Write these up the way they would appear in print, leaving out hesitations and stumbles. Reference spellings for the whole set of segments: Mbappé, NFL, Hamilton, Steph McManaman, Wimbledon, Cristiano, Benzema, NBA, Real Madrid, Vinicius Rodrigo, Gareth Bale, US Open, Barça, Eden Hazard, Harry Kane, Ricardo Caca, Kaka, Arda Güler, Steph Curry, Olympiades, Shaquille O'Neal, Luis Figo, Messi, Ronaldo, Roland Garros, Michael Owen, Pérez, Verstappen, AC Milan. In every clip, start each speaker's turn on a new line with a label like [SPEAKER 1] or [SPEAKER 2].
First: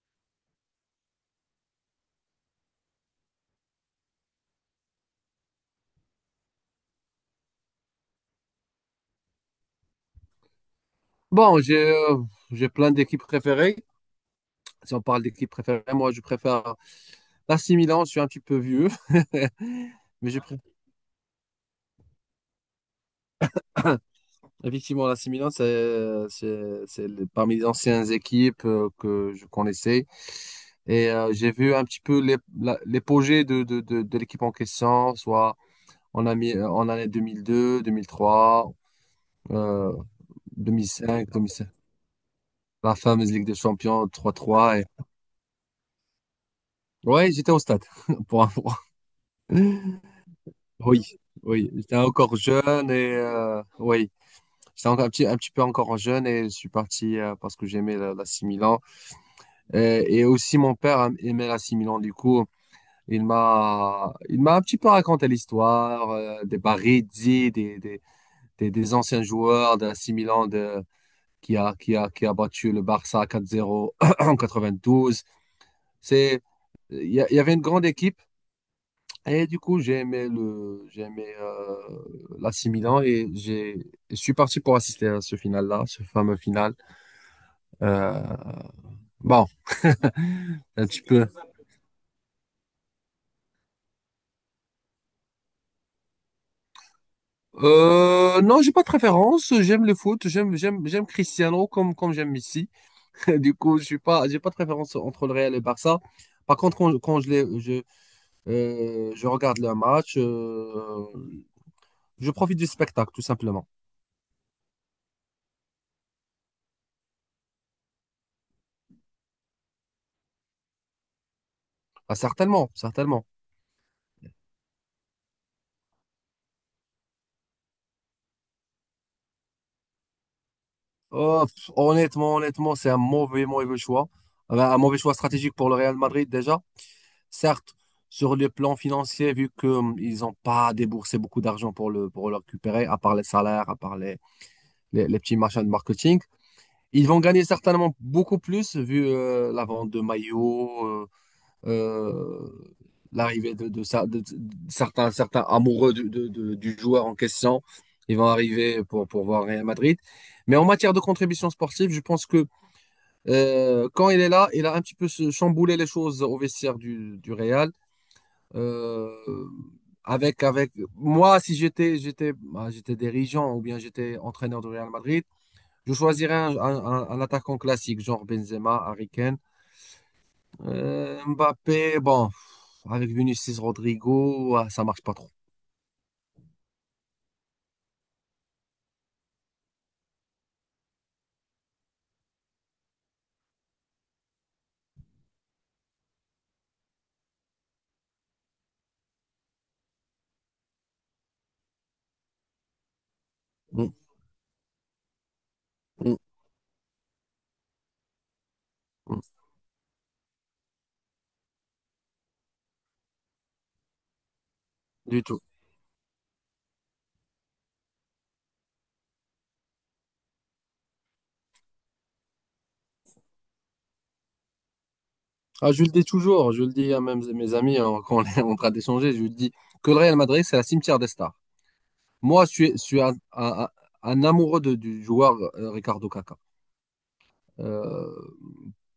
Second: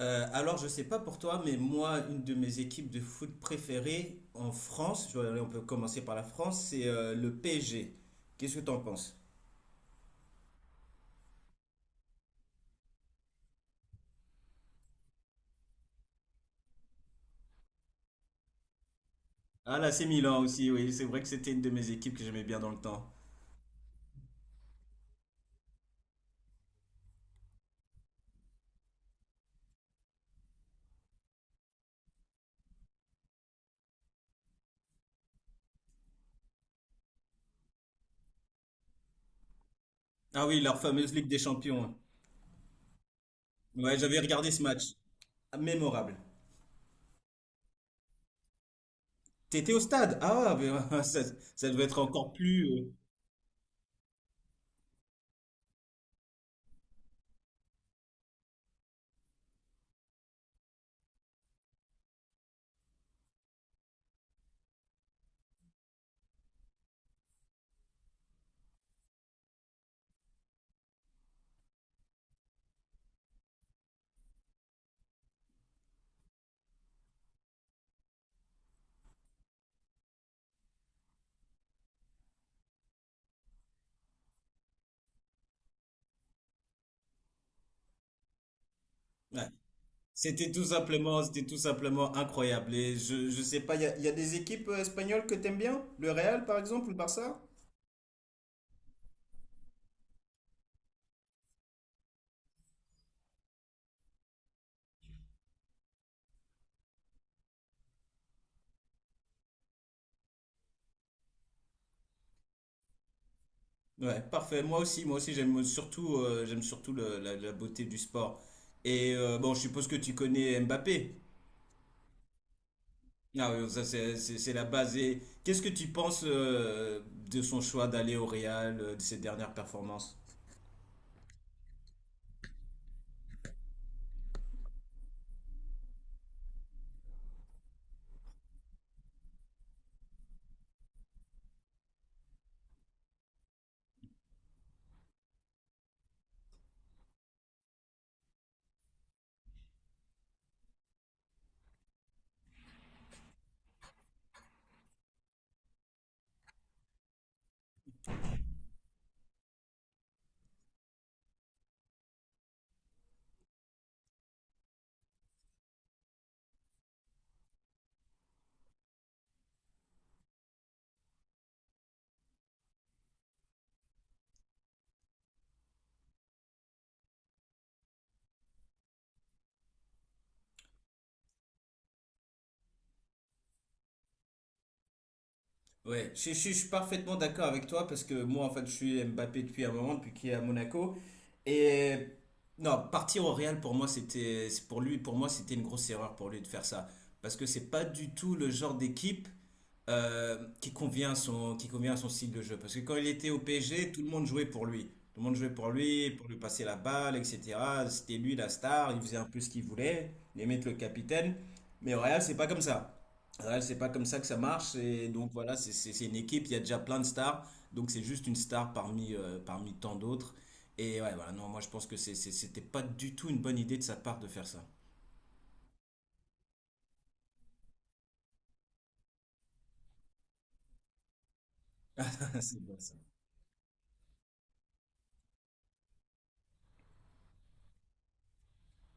[SPEAKER 1] Je sais pas pour toi, mais moi, une de mes équipes de foot préférées en France, on peut commencer par la France, c'est le PSG. Qu'est-ce que t'en penses?
[SPEAKER 2] Bon, j'ai plein d'équipes préférées. Si on parle d'équipes préférées, moi je préfère l'AC Milan, je suis un petit peu vieux.
[SPEAKER 1] Ah là, c'est
[SPEAKER 2] Mais je
[SPEAKER 1] Milan
[SPEAKER 2] préfère
[SPEAKER 1] aussi, oui, c'est vrai que c'était une de mes équipes que j'aimais bien dans le temps.
[SPEAKER 2] effectivement l'AC Milan, parmi les anciennes équipes que je connaissais. Et j'ai vu un petit peu l'épogée de l'équipe en question, soit en année 2002, 2003, euh,
[SPEAKER 1] Ah oui, leur fameuse Ligue
[SPEAKER 2] 2005,
[SPEAKER 1] des
[SPEAKER 2] 2005,
[SPEAKER 1] Champions.
[SPEAKER 2] la fameuse Ligue des
[SPEAKER 1] Ouais,
[SPEAKER 2] Champions
[SPEAKER 1] j'avais regardé ce
[SPEAKER 2] 3-3.
[SPEAKER 1] match. Ah, mémorable.
[SPEAKER 2] Ouais, j'étais au stade pour.
[SPEAKER 1] T'étais au stade? Ah,
[SPEAKER 2] Oui,
[SPEAKER 1] mais, ça
[SPEAKER 2] oui,
[SPEAKER 1] devait
[SPEAKER 2] j'étais
[SPEAKER 1] être encore
[SPEAKER 2] encore
[SPEAKER 1] plus...
[SPEAKER 2] jeune et oui, j'étais encore un petit peu encore jeune et je suis parti parce que j'aimais la 6 Milan. Et aussi mon père aimait la 6 Milan, du coup, il m'a un petit peu raconté l'histoire des Baresi, des anciens joueurs de la 6 Milan de, qui a battu le Barça 4-0 en 92. C'est, il y avait une grande équipe. Et du coup, j'ai aimé l'AC Milan et je suis parti pour assister à ce final-là, ce fameux final. Euh,
[SPEAKER 1] ouais.
[SPEAKER 2] bon, un petit peu.
[SPEAKER 1] C'était tout simplement incroyable. Et je sais pas, il y a des équipes espagnoles que t'aimes bien? Le Real, par exemple, ou le Barça?
[SPEAKER 2] Non, j'ai pas de préférence. J'aime le foot. J'aime Cristiano comme j'aime Messi. Du coup, je suis pas, j'ai pas de préférence entre le Real et le Barça. Par contre, quand je regarde le match, je profite du spectacle, tout simplement.
[SPEAKER 1] Ouais, parfait. Moi aussi, j'aime surtout la beauté du sport. Et bon, je suppose que tu connais Mbappé.
[SPEAKER 2] Ah, certainement, certainement.
[SPEAKER 1] Ah oui, ça c'est la base. Et qu'est-ce que tu penses de son choix d'aller au Real, de ses dernières performances?
[SPEAKER 2] Oh, pff, honnêtement, c'est un mauvais, mauvais choix. Un mauvais choix stratégique pour le Real Madrid déjà. Certes, sur le plan financier, vu qu'ils n'ont pas déboursé beaucoup d'argent pour le récupérer, à part les salaires, à part les petits machins de marketing, ils vont gagner certainement beaucoup plus vu la vente de maillots, euh, l'arrivée de certains amoureux du joueur en question. Ils vont arriver pour voir Real Madrid. Mais en matière de contribution sportive, je pense que quand il est là, il a un petit peu chamboulé les choses au vestiaire du Real. Euh, avec moi, si bah, j'étais dirigeant ou bien j'étais entraîneur du Real Madrid, je choisirais un attaquant classique, genre Benzema, Harry Kane, Mbappé. Bon, avec Vinicius Rodrigo, ah, ça marche pas trop.
[SPEAKER 1] Ouais, je suis parfaitement d'accord avec toi parce que moi, en fait, je suis Mbappé depuis un moment, depuis qu'il est à Monaco. Et non, partir au Real pour moi, c'était, c'est pour lui, pour moi, c'était une grosse erreur pour lui de faire ça. Parce que c'est pas du tout le genre d'équipe qui convient à son, qui convient à son style de jeu. Parce que quand il était au PSG,
[SPEAKER 2] Mm,
[SPEAKER 1] tout le monde jouait pour lui. Tout le monde jouait
[SPEAKER 2] mm,
[SPEAKER 1] pour lui passer la balle, etc. C'était lui la star, il faisait
[SPEAKER 2] mm,
[SPEAKER 1] un peu ce qu'il voulait, il aimait être le capitaine. Mais au Real, c'est pas comme ça. Ouais, c'est pas comme ça que ça marche. Et
[SPEAKER 2] du
[SPEAKER 1] donc
[SPEAKER 2] tout.
[SPEAKER 1] voilà, c'est une équipe, il y a déjà plein de stars. Donc c'est juste une star parmi, parmi tant d'autres. Et ouais, voilà, non, moi je pense que c'était pas du tout une bonne idée de sa part de faire ça.
[SPEAKER 2] Ah, je le dis toujours, je le dis à même mes amis hein, quand on est en train d'échanger, je le dis que le Real Madrid, c'est la cimetière des stars. Moi, je
[SPEAKER 1] C'est
[SPEAKER 2] suis,
[SPEAKER 1] bon
[SPEAKER 2] je
[SPEAKER 1] ça.
[SPEAKER 2] suis un amoureux du joueur Ricardo Caca.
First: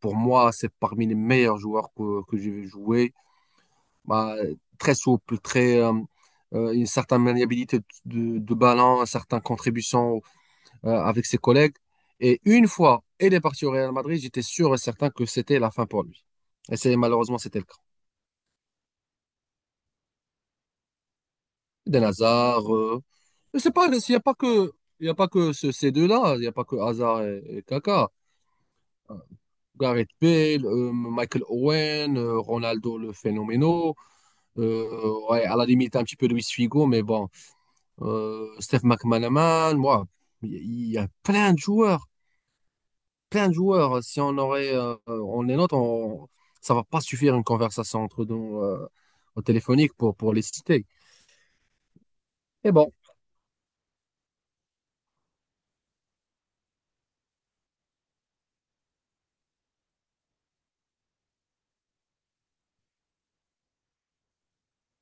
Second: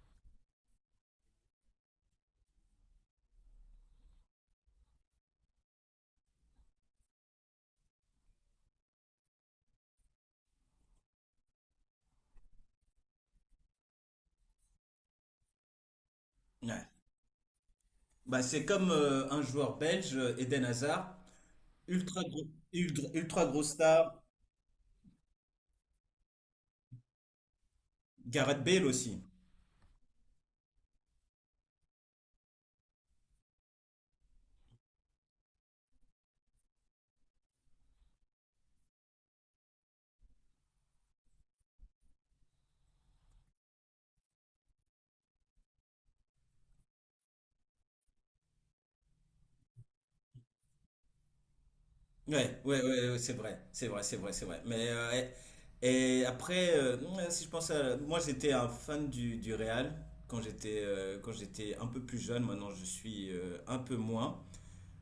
[SPEAKER 2] Pour moi, c'est parmi les meilleurs joueurs que j'ai vu jouer. Bah, très souple, une certaine maniabilité de ballon, une certaine contribution avec ses collègues. Et une fois, il est parti au Real Madrid, j'étais sûr et certain que c'était la fin pour lui. Et
[SPEAKER 1] Ouais.
[SPEAKER 2] c'est malheureusement, c'était le cas.
[SPEAKER 1] Bah, c'est comme un joueur belge, Eden Hazard,
[SPEAKER 2] Eden Hazard.
[SPEAKER 1] ultra, ultra grosse
[SPEAKER 2] C'est pas,
[SPEAKER 1] star,
[SPEAKER 2] il y a pas que ces deux-là, il n'y a pas que Hazard et Kaka.
[SPEAKER 1] Gareth Bale aussi.
[SPEAKER 2] Gareth Bale, Michael Owen, Ronaldo le phénoménal, ouais, à la limite un petit peu Luis Figo, mais bon, Steph McManaman, moi, il y a plein de joueurs, plein de joueurs. Si on aurait, on les note, ça va pas suffire une conversation entre nous au téléphonique pour les citer.
[SPEAKER 1] Ouais,
[SPEAKER 2] Et
[SPEAKER 1] ouais,
[SPEAKER 2] bon,
[SPEAKER 1] ouais, ouais, c'est vrai, c'est vrai, c'est vrai, c'est vrai. Mais et, et après, ouais, si je pense à, moi j'étais un fan du Real quand j'étais un peu plus jeune. Maintenant je suis un peu moins.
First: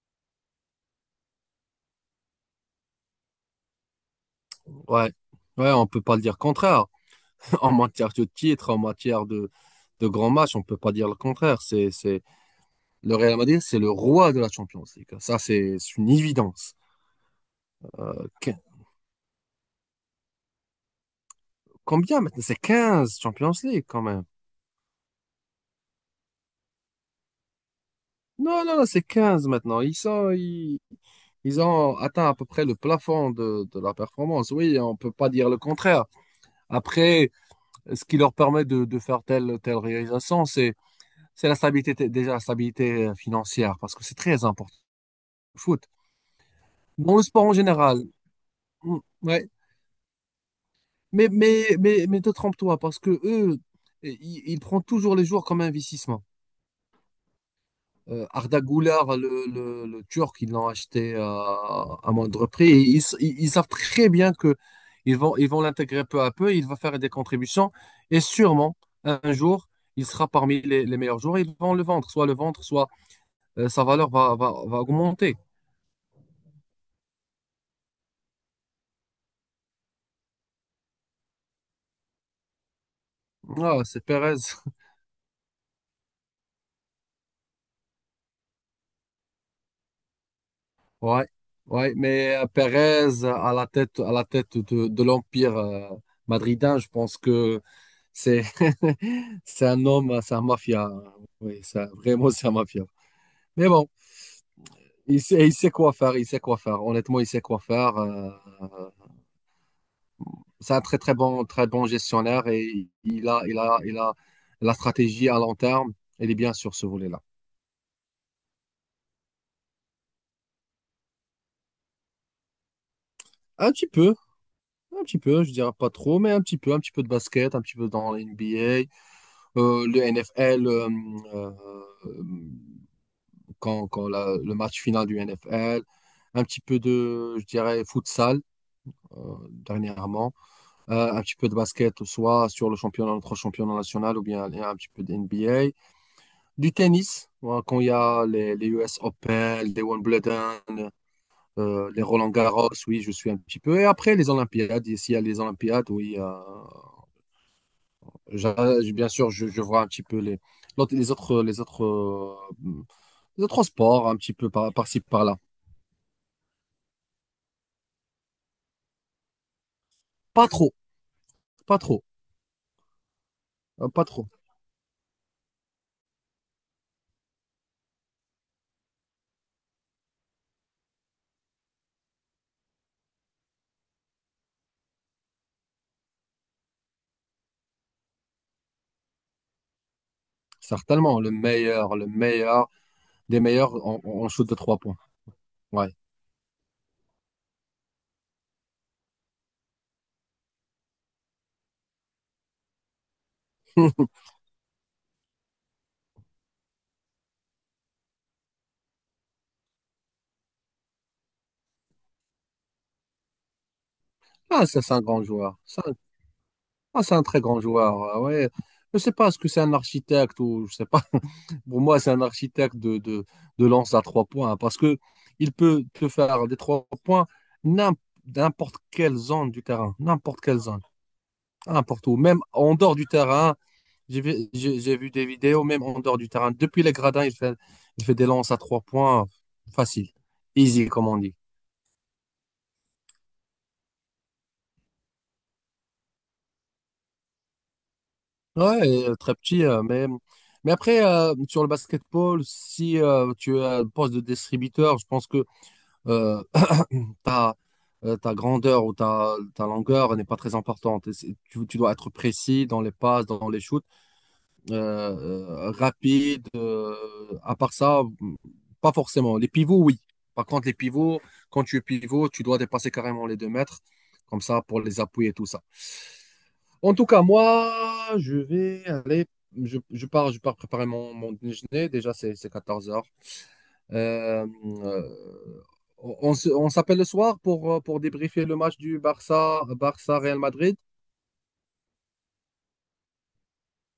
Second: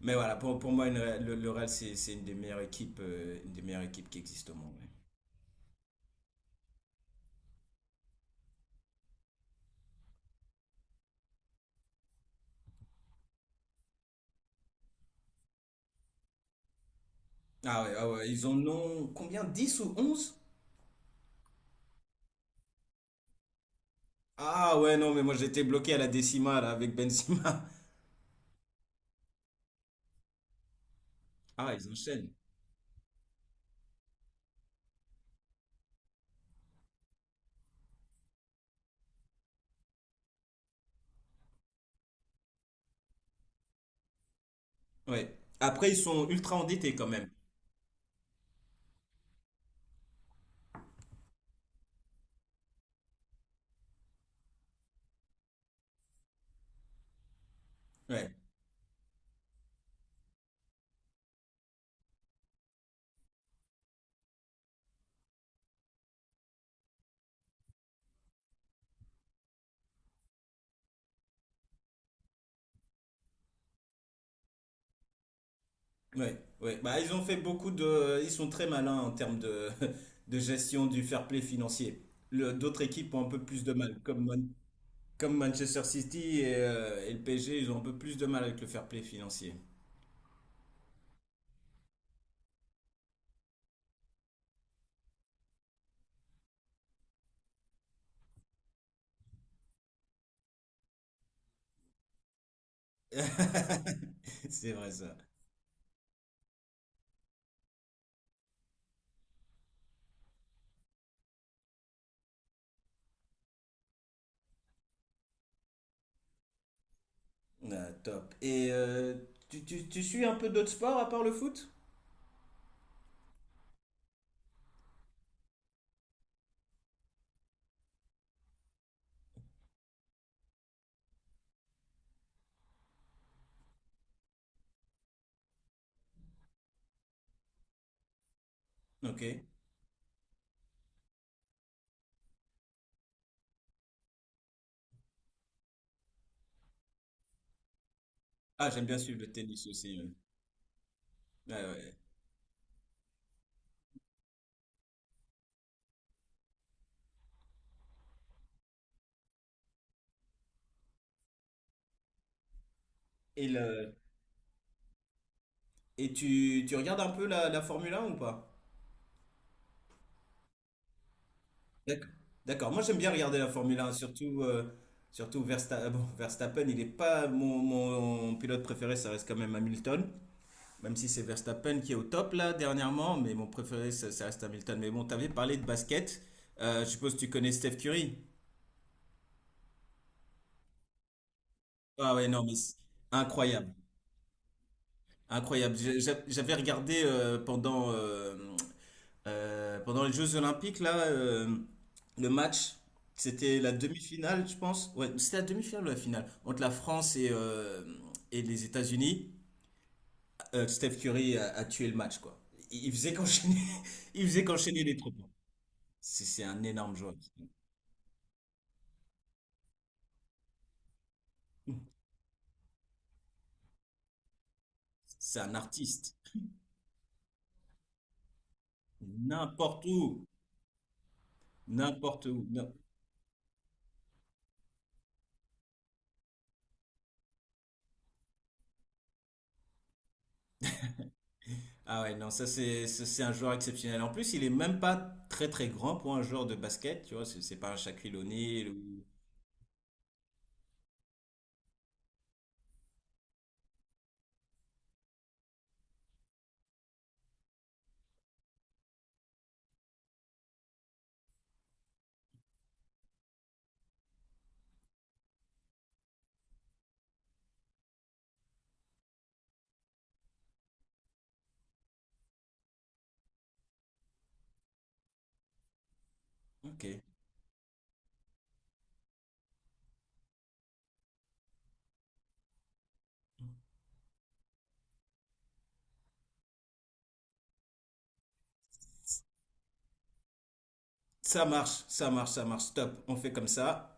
[SPEAKER 1] Mais voilà, pour moi le Real c'est une des meilleures équipes une des meilleures équipes qui existent au monde. Ouais.
[SPEAKER 2] ouais, ouais, on peut pas le dire contraire. En matière de titre, en matière de grands matchs, on ne peut pas dire le contraire. Le Real Madrid, c'est le roi de la Champions League. Ça, c'est une évidence.
[SPEAKER 1] Ah ouais, ah ouais, ils en
[SPEAKER 2] Qu-
[SPEAKER 1] ont combien? Dix ou onze?
[SPEAKER 2] Combien maintenant? C'est 15 Champions League quand même.
[SPEAKER 1] Ah ouais, non, mais moi j'étais bloqué à la décimale avec Benzema.
[SPEAKER 2] Non, non, non, c'est 15 maintenant. Ils
[SPEAKER 1] Ah, ils
[SPEAKER 2] ont atteint
[SPEAKER 1] enchaînent.
[SPEAKER 2] à peu près le plafond de la performance. Oui, on ne peut pas dire le contraire. Après, ce qui leur permet de faire telle réalisation, c'est déjà la stabilité financière, parce que c'est très important.
[SPEAKER 1] Ouais.
[SPEAKER 2] Foot.
[SPEAKER 1] Après, ils sont ultra endettés quand
[SPEAKER 2] Dans le
[SPEAKER 1] même.
[SPEAKER 2] sport en général, ouais. Mais te trompe-toi, parce que eux, i- ils prennent toujours les joueurs comme investissement.
[SPEAKER 1] Ouais.
[SPEAKER 2] Arda Güler, le Turc, ils l'ont acheté à moindre prix. Et ils savent très bien que ils vont l'intégrer peu à peu, il va faire des contributions. Et sûrement, un jour, il sera parmi les meilleurs joueurs. Ils vont le vendre, soit sa valeur va augmenter.
[SPEAKER 1] Ouais, ouais. Bah, ils ont fait beaucoup de. Ils sont très malins en termes de, de gestion du fair play financier. D'autres équipes ont un peu plus de
[SPEAKER 2] Ah,
[SPEAKER 1] mal,
[SPEAKER 2] c'est
[SPEAKER 1] comme,
[SPEAKER 2] Perez.
[SPEAKER 1] Comme Manchester City et le PSG, ils ont un peu plus de mal avec le fair play financier.
[SPEAKER 2] Ouais, ouais, mais Pérez à la tête de l'Empire madridin, je pense que c'est c'est un homme, c'est un mafia. Oui, ça, vraiment, c'est un mafia. Mais bon,
[SPEAKER 1] C'est vrai ça.
[SPEAKER 2] il sait quoi faire, il sait quoi faire. Honnêtement, il sait quoi faire. Euh, c'est un très, très bon gestionnaire et il a la stratégie à long terme. Elle est bien sur ce volet-là.
[SPEAKER 1] Ah, top. Et tu suis un peu d'autres sports à part le foot?
[SPEAKER 2] Un petit peu, un petit peu, je dirais pas trop, mais un petit peu de basket, un petit peu dans la NBA. Le NFL, euh, quand, le match final du NFL, un petit peu de, je dirais, futsal
[SPEAKER 1] Ok.
[SPEAKER 2] dernièrement, un petit peu de basket, soit sur le championnat, notre championnat national, ou bien un petit peu de NBA, du tennis, voilà, quand il y a les
[SPEAKER 1] Ah, j'aime bien
[SPEAKER 2] US
[SPEAKER 1] suivre le tennis
[SPEAKER 2] Open, les
[SPEAKER 1] aussi. Ouais.
[SPEAKER 2] Wimbledon,
[SPEAKER 1] Ouais, ouais.
[SPEAKER 2] les Roland Garros, oui, je suis un petit peu. Et après, les Olympiades, s'il y a les Olympiades, oui, j'a- bien sûr, je vois un petit peu les autres
[SPEAKER 1] Et,
[SPEAKER 2] de
[SPEAKER 1] le,
[SPEAKER 2] transport, un petit peu par-ci, par-là.
[SPEAKER 1] et tu, tu regardes un peu la Formule 1 ou pas?
[SPEAKER 2] Pas trop, pas trop,
[SPEAKER 1] D'accord. D'accord. Moi, j'aime bien regarder la Formule un,
[SPEAKER 2] pas trop.
[SPEAKER 1] surtout, surtout bon, Verstappen. Il n'est pas mon, mon pilote préféré, ça reste quand même Hamilton. Même si c'est Verstappen qui est au top là dernièrement, mais mon préféré, ça reste Hamilton. Mais bon, t'avais parlé de basket. Je suppose que tu connais Steph Curry.
[SPEAKER 2] Certainement, le
[SPEAKER 1] Ah ouais, non, mais
[SPEAKER 2] meilleur,
[SPEAKER 1] c'est
[SPEAKER 2] des
[SPEAKER 1] incroyable.
[SPEAKER 2] meilleurs en shoot de trois points.
[SPEAKER 1] Incroyable.
[SPEAKER 2] Ouais.
[SPEAKER 1] J'avais regardé pendant les Jeux Olympiques, là, le match. C'était la demi-finale, je pense. Ouais, c'était la demi-finale ou la finale? Entre la France et et les États-Unis. Steph Curry a tué le match, quoi. Il faisait qu'enchaîner, il faisait
[SPEAKER 2] Ah, ça,
[SPEAKER 1] qu'enchaîner
[SPEAKER 2] c'est
[SPEAKER 1] les
[SPEAKER 2] un
[SPEAKER 1] trois
[SPEAKER 2] grand
[SPEAKER 1] points.
[SPEAKER 2] joueur. Ça.
[SPEAKER 1] C'est un énorme
[SPEAKER 2] Ah,
[SPEAKER 1] joueur.
[SPEAKER 2] c'est un très grand joueur. Ah, ouais. Je sais pas, est-ce que c'est un architecte ou je sais pas. Pour moi, c'est un architecte de lance à trois points hein, parce que
[SPEAKER 1] C'est
[SPEAKER 2] il
[SPEAKER 1] un
[SPEAKER 2] peut te
[SPEAKER 1] artiste.
[SPEAKER 2] faire des trois points n'im- n'importe quelle zone du
[SPEAKER 1] N'importe
[SPEAKER 2] terrain,
[SPEAKER 1] où.
[SPEAKER 2] n'importe quelle zone, n'importe où,
[SPEAKER 1] N'importe
[SPEAKER 2] même
[SPEAKER 1] où.
[SPEAKER 2] en dehors du terrain. J'ai vu des vidéos, même en dehors du terrain. Depuis les gradins, il fait des lances à trois points facile, easy, comme on dit.
[SPEAKER 1] Ah ouais, non, ça c'est un joueur exceptionnel. En plus, il est même pas très très grand pour un joueur de basket, tu vois, c'est pas un Shaquille O'Neal
[SPEAKER 2] Ouais,
[SPEAKER 1] ou...
[SPEAKER 2] et, très petit, mais après, sur le basketball, si tu as le poste de distributeur, je pense que euh, ta, ta grandeur ou ta longueur n'est pas très importante. Et tu dois être précis dans les passes, dans les shoots, rapide. À part ça, pas forcément. Les pivots, oui. Par contre, les pivots, quand tu es pivot, tu dois dépasser carrément les 2 mètres, comme ça, pour les appuyer et tout ça.
[SPEAKER 1] Ok.
[SPEAKER 2] En tout cas, moi, je vais aller, je pars préparer mon déjeuner. Déjà, c'est 14 heures. Euh, euh, on on s'appelle le soir pour débriefer le match du Barça, Barça Real Madrid.
[SPEAKER 1] Ça marche, ça marche, ça marche, stop, on fait comme ça.